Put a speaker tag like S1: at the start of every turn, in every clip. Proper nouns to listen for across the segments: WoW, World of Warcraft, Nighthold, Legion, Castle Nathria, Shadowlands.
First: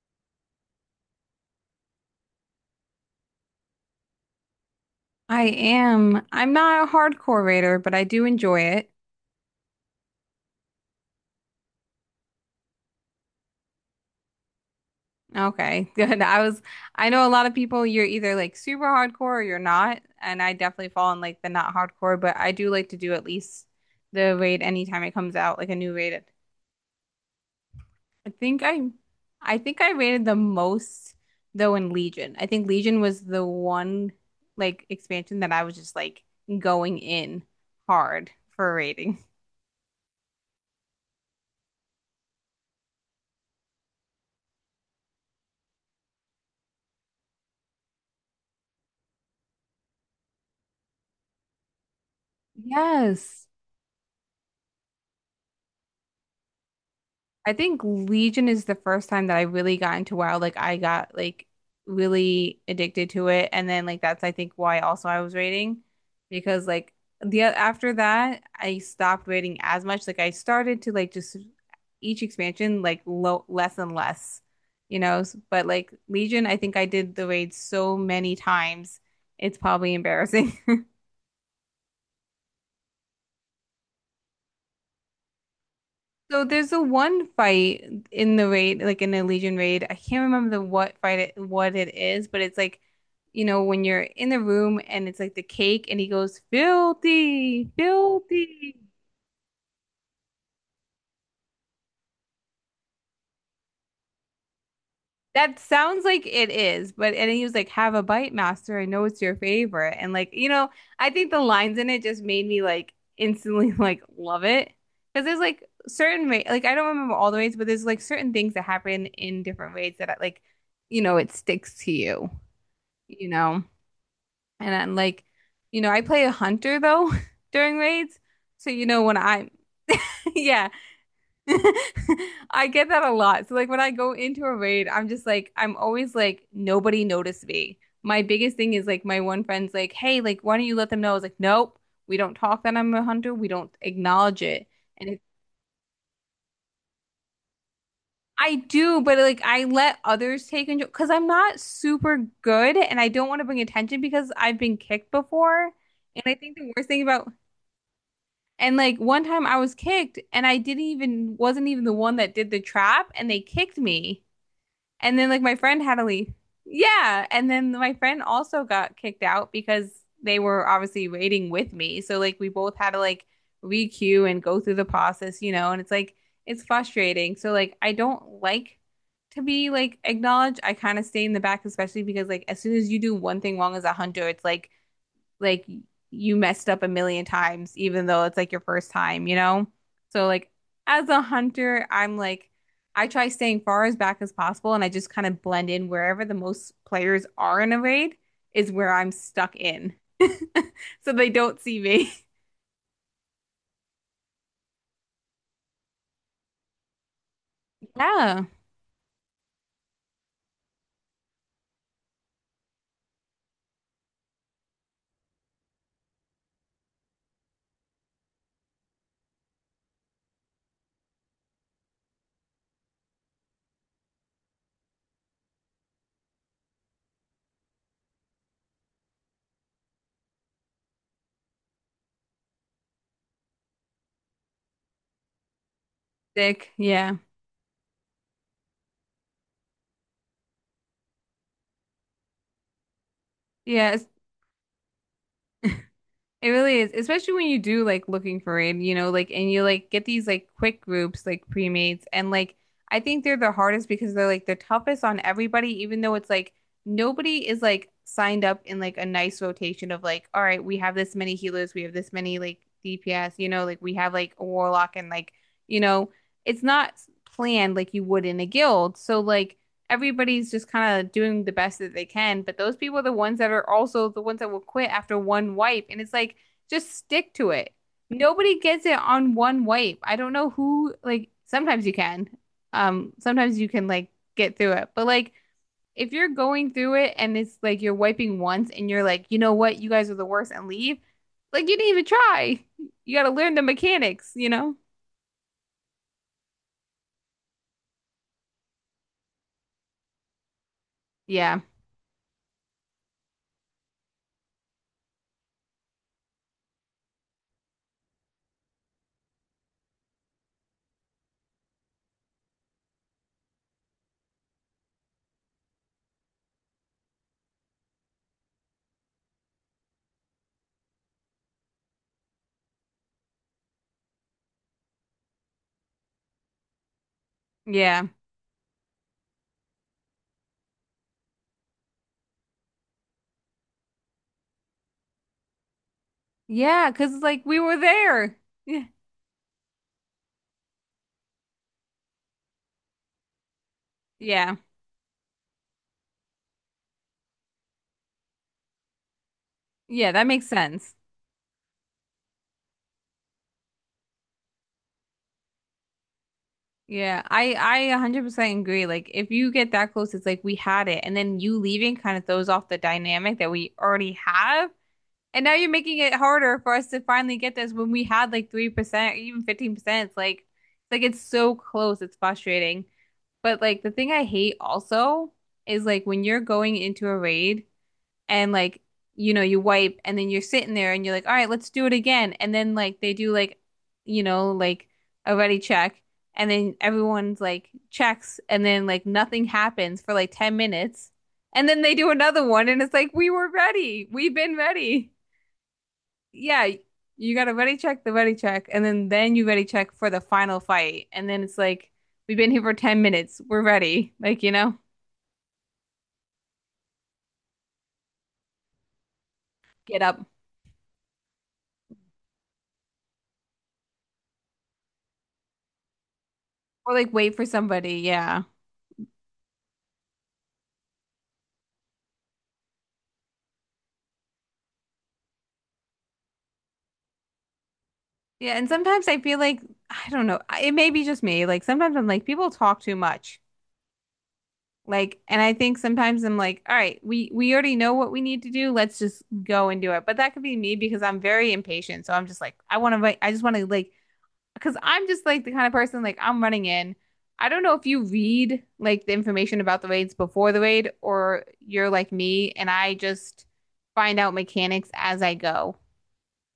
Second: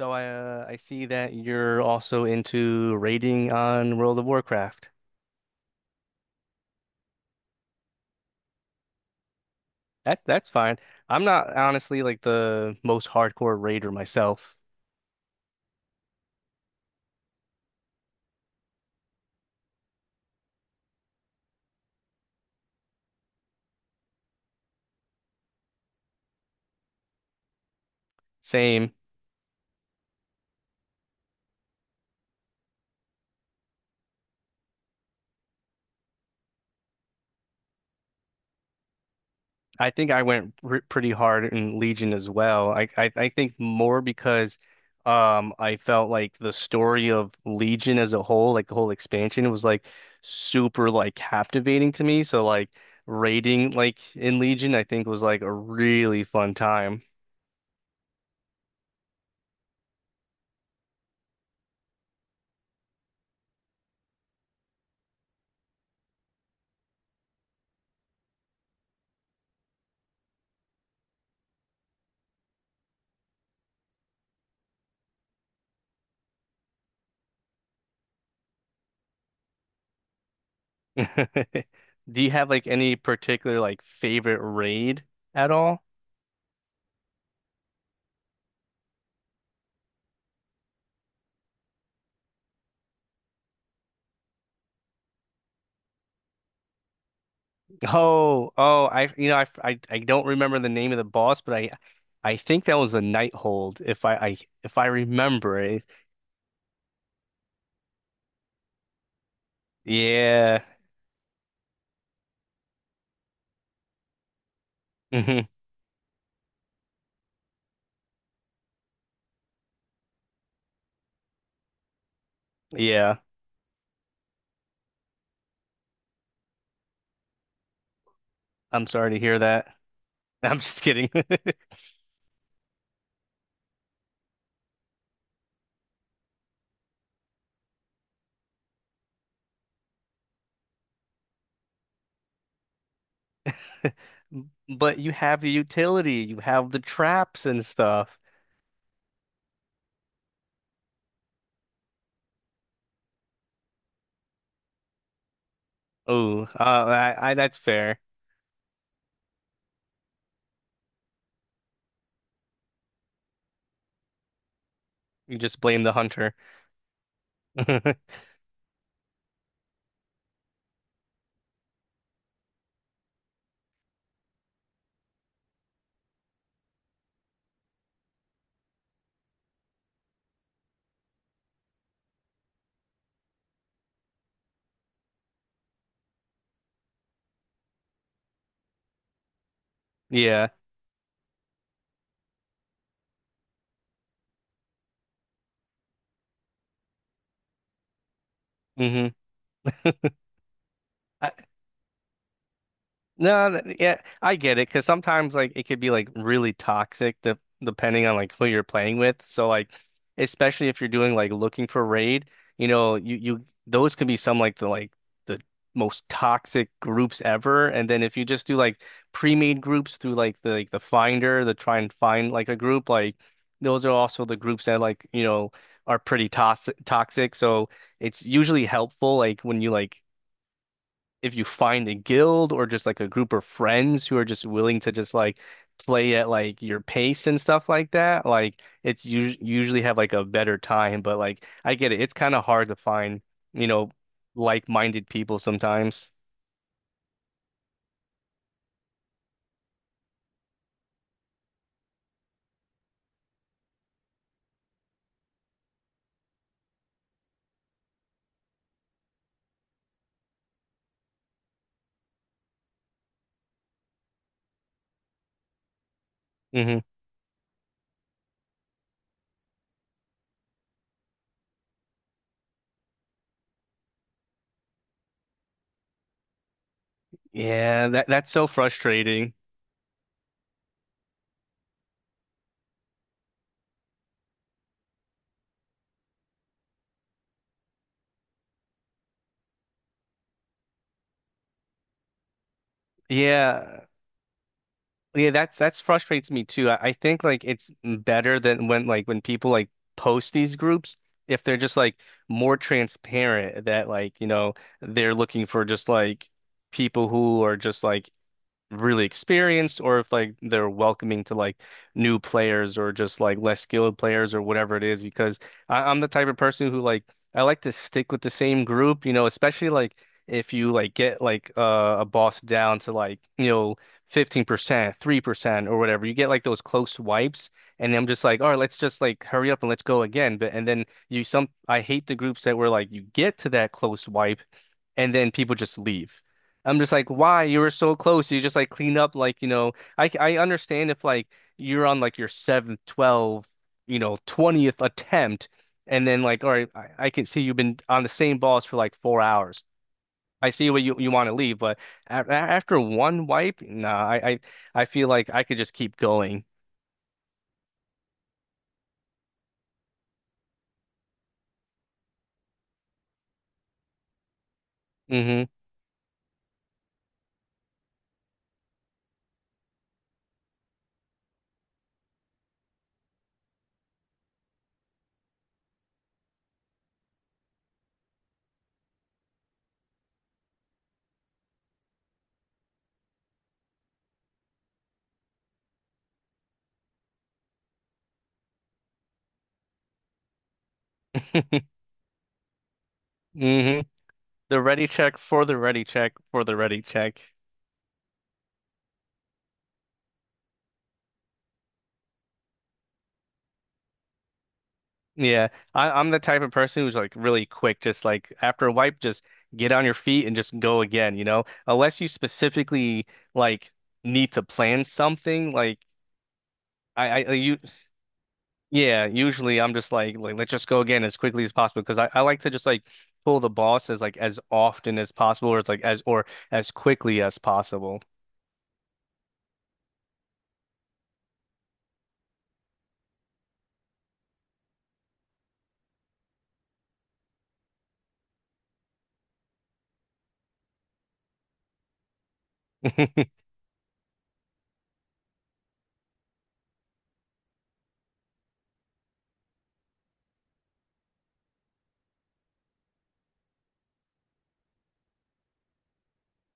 S1: So I see that you're also into raiding on World of Warcraft.
S2: I am. I'm not a hardcore raider, but I do enjoy it.
S1: That's fine. I'm not honestly like the most hardcore raider myself.
S2: Okay, good. I know a lot of people, you're either like super hardcore or you're not. And I definitely fall in like the not hardcore, but I do like to do at least the raid anytime it comes out, like a new raid. I think I,
S1: Same.
S2: I think I rated the most though in Legion. I think Legion was the one like expansion that I was just like going in hard for rating.
S1: I think I went r pretty hard in Legion as well. I think more because I felt like the story of Legion as a whole, like the whole expansion, was like super like captivating to me. So like
S2: Yes.
S1: raiding like in Legion, I think was like a really fun time.
S2: I think Legion is the first time that I really got into WoW. Like I got like really addicted to it, and then like that's I think why also I was raiding because like the after that I stopped raiding as much. Like I started to like just each expansion like low less and less, you know. But like Legion, I think I did the raid so many times, it's probably embarrassing.
S1: Do you have like any particular like favorite raid at all?
S2: So there's a one fight in the raid, like in the Legion raid. I can't remember the what fight it, what it is, but it's like, you know, when you're in the room and it's like the cake and he goes, filthy,
S1: Oh,
S2: filthy.
S1: oh, I I don't remember the name of the boss, but I think that was the Nighthold if I
S2: That
S1: remember it.
S2: sounds like it is, but and he was like, have a bite, master. I know it's your favorite. And like, you
S1: Yeah.
S2: know, I think the lines in it just made me like instantly like love it. Because there's
S1: Hmm.
S2: like certain ra like I don't remember all the raids, but there's like certain things that happen in different raids that like, you know, it sticks to you.
S1: Yeah.
S2: You know. And I'm like, you know, I play a hunter though during raids. So, you
S1: I'm
S2: know,
S1: sorry
S2: when
S1: to hear
S2: I'm,
S1: that. I'm
S2: yeah,
S1: just kidding.
S2: I get that a lot. So, like, when I go into a raid, I'm just like, I'm always like, nobody noticed me. My biggest thing is like, my one friend's like, hey, like, why don't you let them know? I was like, nope, we don't talk that I'm a hunter. We don't acknowledge it.
S1: But
S2: And
S1: you
S2: it's,
S1: have the utility, you have the traps and stuff.
S2: I do, but like, I let others take control because I'm not super good and I don't want to bring attention because I've been kicked before. And I
S1: Oh,
S2: think the worst thing about
S1: I that's fair.
S2: And like one time I was kicked and I didn't even wasn't even the one that did the trap and they kicked me. And then
S1: You
S2: like my
S1: just
S2: friend
S1: blame the
S2: had to leave.
S1: hunter.
S2: Yeah, and then my friend also got kicked out because they were obviously waiting with me. So like we both had to like re-queue and go through the process, you know, and it's like it's frustrating. So like I don't like to be like acknowledged. I kind of stay in the back, especially because like as soon as you do one thing wrong as a hunter, it's like you messed up a million times, even though it's like your first time, you know? So
S1: Yeah.
S2: like as a hunter, I'm like I try staying far as back as possible and I just kind of blend in wherever the most players are in a raid is where
S1: Hmm.
S2: I'm stuck in. So they don't see me.
S1: No, th- yeah, I get it because sometimes like it could be like really toxic de depending on like
S2: Yeah.
S1: who you're playing with. So like, especially if you're doing like looking for raid, you know, you those can be some like the most toxic groups ever. And then if you just do like pre-made groups through like the finder, the try and find like a group, like those are also the groups that like you know are pretty toxic. So it's usually helpful like when you like if you find a guild or just like a group of friends who are just willing to just like play at like
S2: Sick.
S1: your
S2: Yeah.
S1: pace and stuff like that, like it's us usually have like a better time. But like I get it, it's kind of hard to find, you know,
S2: Yeah. It's
S1: like-minded people sometimes.
S2: It really is, especially when you do like looking for it, you know, like and you like get these like quick groups like pre-mates and like I think they're the hardest because they're like the toughest on everybody, even though it's like nobody is like signed up in like a nice rotation of like, all right, we have this many healers, we have this many like DPS, you know, like we have like a warlock and like, you know, it's
S1: Hmm.
S2: not planned like you would in a guild. So like everybody's just kind of doing the best that they can. But those people are the ones that are also the ones that will quit after one wipe. And it's like, just stick to it.
S1: Yeah, that's so
S2: Nobody gets it on
S1: frustrating.
S2: one wipe. I don't know who, like, sometimes you can. Sometimes you can, like, get through it. But, like, if you're going through it and it's like you're wiping once and you're like, you know what, you guys are the worst and leave, like, you didn't even try. You got to learn the
S1: Yeah,
S2: mechanics, you know?
S1: Yeah, that's frustrates me too. I think like it's better than when like when people like post these groups if they're
S2: Yeah.
S1: just like more transparent that like you know they're looking for just like people who are just like really experienced or if like they're welcoming to like new players or just like less skilled players or whatever it is because I'm the type of person who like I like to stick with the same group, you know, especially like if you like get like a boss down to like, you know, 15%, 3% or whatever. You get like those close wipes and
S2: Yeah.
S1: I'm just like, "All right, let's just like hurry up and let's go again." But and then you some I hate the groups that were like you get to that close wipe and then people just leave. I'm
S2: Yeah.
S1: just like,
S2: Cause, like,
S1: why?
S2: we
S1: You were
S2: were
S1: so close.
S2: there.
S1: You just like
S2: Yeah.
S1: clean up, like you know. I understand if like you're on like your seventh, twelve, you know,
S2: Yeah.
S1: twentieth attempt, and then like, all right, I can see you've been on the same balls for like 4 hours.
S2: Yeah, that makes
S1: I see what
S2: sense.
S1: you want to leave, but after one wipe, nah, I feel like I could just keep going.
S2: Yeah, I 100% agree. Like if you get that close, it's like we had it, and then you leaving kind of throws off the dynamic that we already have. And
S1: Hmm.
S2: now you're making it harder for us to finally get this when we had like 3% or even 15%. It's so close. It's frustrating. But like the thing I hate also is like when you're going into a raid and like you know you wipe and then you're sitting there and you're like all right let's do it again and then like they do like you know like a ready check and then everyone's like checks and then like nothing happens for like 10 minutes and then they do another one and it's like we were
S1: hmm.
S2: ready we've been
S1: The ready
S2: ready
S1: check for the ready check for the
S2: yeah
S1: ready check.
S2: you got to ready check the ready check and then you ready check for the final fight and then it's like we've been here for 10 minutes we're ready like you know
S1: Yeah, I'm the type of person who's like really quick, just like after a wipe, just get on your
S2: get up
S1: feet and just go again, you know? Unless you specifically like need to plan something, like
S2: or like
S1: I, I
S2: wait for
S1: you,
S2: somebody yeah.
S1: yeah, usually I'm just like let's just go again as quickly as possible because I like to just like pull the boss as like as often as possible or it's like as or as quickly as possible.
S2: Yeah, and sometimes I feel like I don't know. It may be just me. Like sometimes I'm like people talk too much. Like, and I think sometimes I'm like, all right, we already know what we need to do. Let's just go and do it. But that could be me because I'm very impatient. So I'm just like, I want to. I just want to like because I'm just like the kind of person like I'm running in. I don't know if you read like the information about the raids before the raid or you're like me and I just find out mechanics as I go.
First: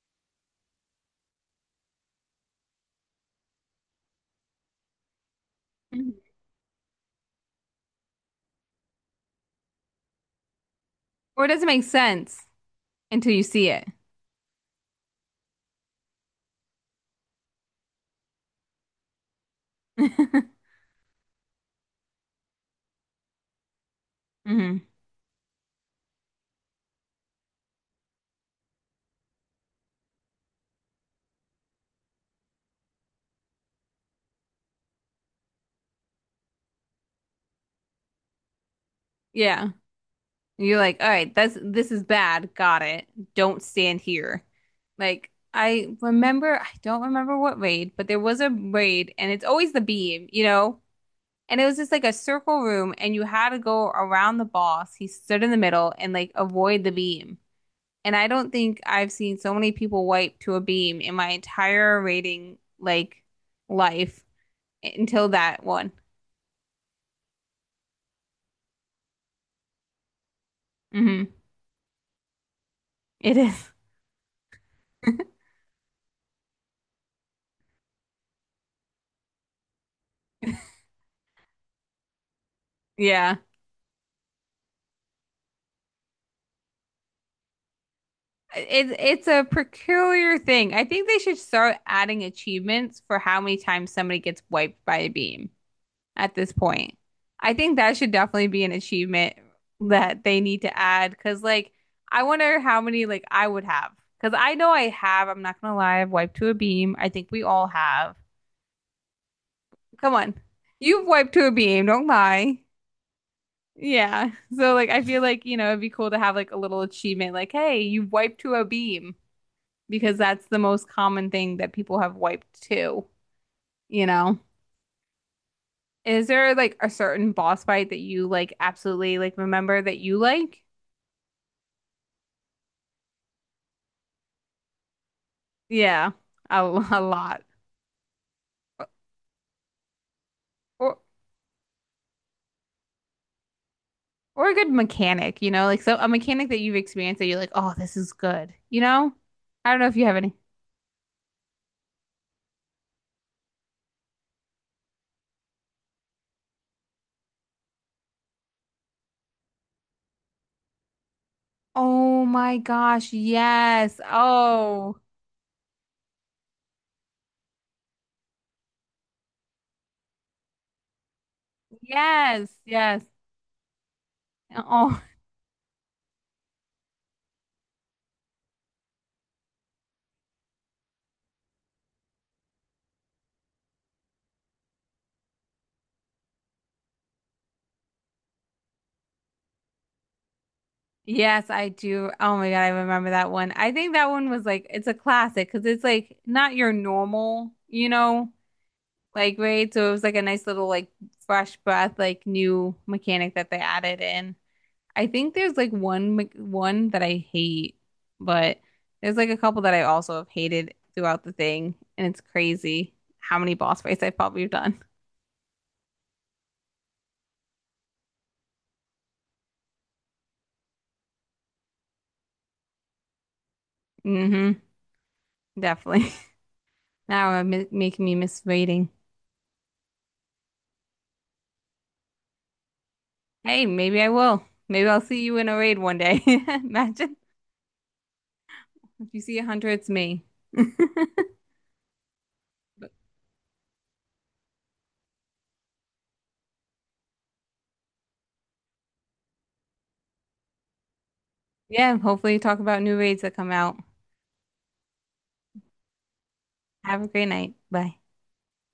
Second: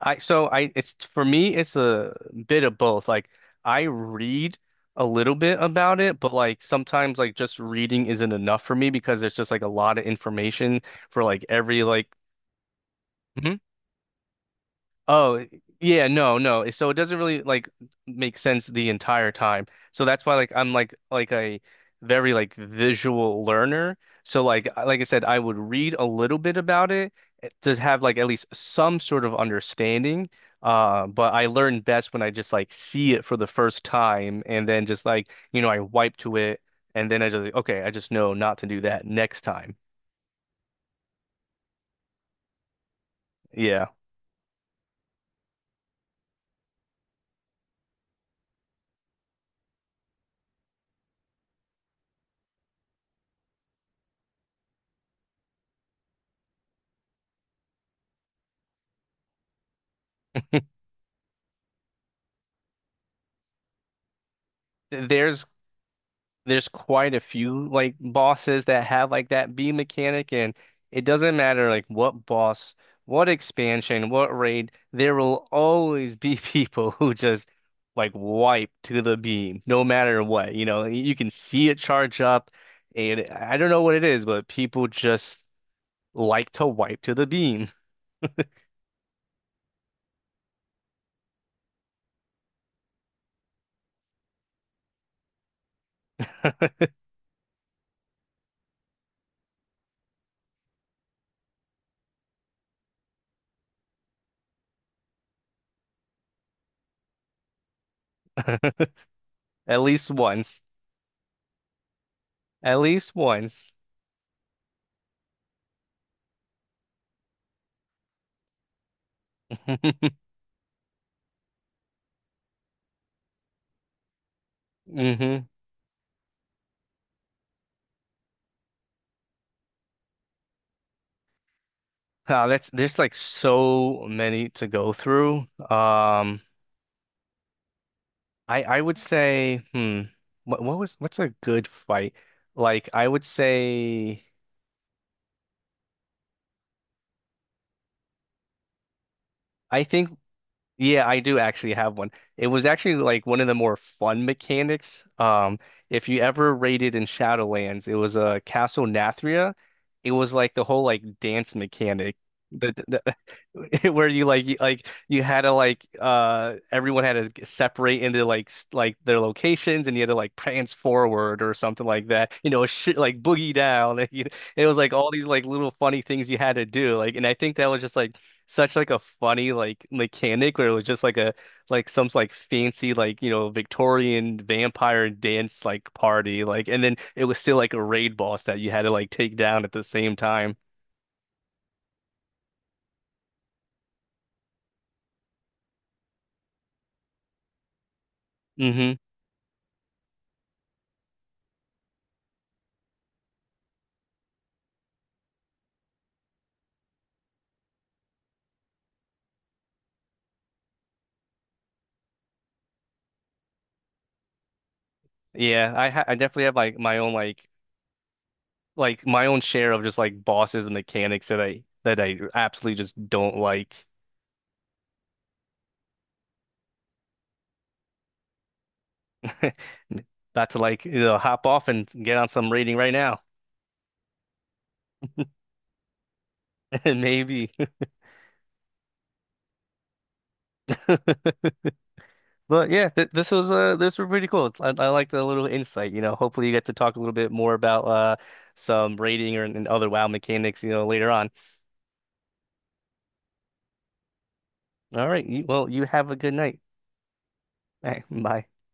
S1: I so I it's for me it's a bit of both. Like I read a little bit about it,
S2: Mhm.
S1: but like sometimes like just reading isn't enough for me because there's just like a lot of information for
S2: Or
S1: like
S2: it doesn't
S1: every
S2: make
S1: like.
S2: sense until you
S1: Mhm.
S2: see it.
S1: Oh, eh, yeah, So it doesn't really like make sense the entire time. So that's why like I'm like a very like visual learner. So like
S2: Hmm.
S1: like I said, I would read a little bit about it to have like at least some sort of understanding. But I learn best when I just like see it for the first time and then just like, you know, I wipe to it and then I just like, okay, I just know not to do that next
S2: Yeah.
S1: time.
S2: You're like, all right, that's this is bad. Got it. Don't
S1: Yeah.
S2: stand here. Like I remember, I don't remember what raid, but there was a raid, and it's always the beam, you know? And it was just like a circle room, and you had to go around the boss. He stood in the middle and like avoid the beam. And I don't think I've seen so many people wipe to a beam in my entire raiding like life until
S1: There's
S2: that one.
S1: there's quite a few like bosses that have like that B mechanic, and it
S2: Hmm.
S1: doesn't matter like what boss, what
S2: It is.
S1: expansion, what raid, there will always be people who just like wipe to the beam, no matter what. You know, you can see it charge up, and
S2: Yeah.
S1: I don't know what it is, but people just like to wipe to the beam.
S2: It's a peculiar thing. I think they should start adding achievements for how many times somebody gets wiped by a beam at this point. I think that should definitely be an achievement that they need to add because like I wonder how many like I would have because I know I have. I'm not gonna lie. I've wiped to a beam. I think we all have.
S1: At least
S2: Come on,
S1: once.
S2: you've wiped to a beam. Don't lie.
S1: At least once.
S2: Yeah. So like I feel like you know it'd be cool to have like a little achievement like hey you wiped to a beam. Because that's the most common thing that people have wiped too, you know?
S1: hmm.
S2: Is there like a certain boss fight that you like absolutely like remember that you like?
S1: Wow, that's there's like so many to go through.
S2: Yeah,
S1: Um,
S2: a, a lot.
S1: I I would say, hmm,
S2: Or
S1: what's a good fight? Like I would say,
S2: or a good mechanic, you know? Like so a mechanic that you've experienced that you're like, "Oh, this is good." You know? I don't
S1: I
S2: know if you
S1: think.
S2: have any.
S1: Yeah, I do actually have one. It was actually like one of the more fun mechanics. If you ever raided in Shadowlands, it was a Castle Nathria. It was like the whole like dance mechanic,
S2: Oh my gosh,
S1: the
S2: yes.
S1: where like
S2: Oh,
S1: you had to like everyone had to separate into like like their locations and you had to like prance forward or something like that.
S2: yes,
S1: You know, shit
S2: yes.
S1: like boogie down. you know, it was like
S2: Oh,
S1: all these like little funny things you had to do. Like, and I think that was just like such like a funny like mechanic where it was just like a like some like fancy like you know Victorian vampire dance like party like and then it was still like a raid boss that you had to like take down at the same time.
S2: yes, I do. Oh my God, I remember that one. I think that one was like it's a classic because it's like not your normal, you know,
S1: Hmm.
S2: like right. So it was like a nice little like fresh breath, like new mechanic that they added in. I think there's like one that I hate, but there's like a couple that I also have hated throughout the thing, and it's crazy how many boss fights I've probably done.
S1: Yeah, I definitely have like my own share of just like bosses and mechanics that I absolutely just don't like.
S2: Hmm. Definitely. Now it's making me miss rating.
S1: About to like you know, hop off and get on some raiding right now.
S2: Hey, maybe I will. Maybe I'll see you in a raid one day. Imagine
S1: Maybe.
S2: if you see a hunter, it's me.
S1: But yeah,
S2: But
S1: th this was pretty cool. I like the little insight, you know. Hopefully you get to talk a little bit more about some rating or and other WoW mechanics, you know, later on.
S2: yeah, hopefully talk about new raids that come out.
S1: All right, well, you have a good night.
S2: Have a great night.
S1: All
S2: Bye.
S1: right, bye.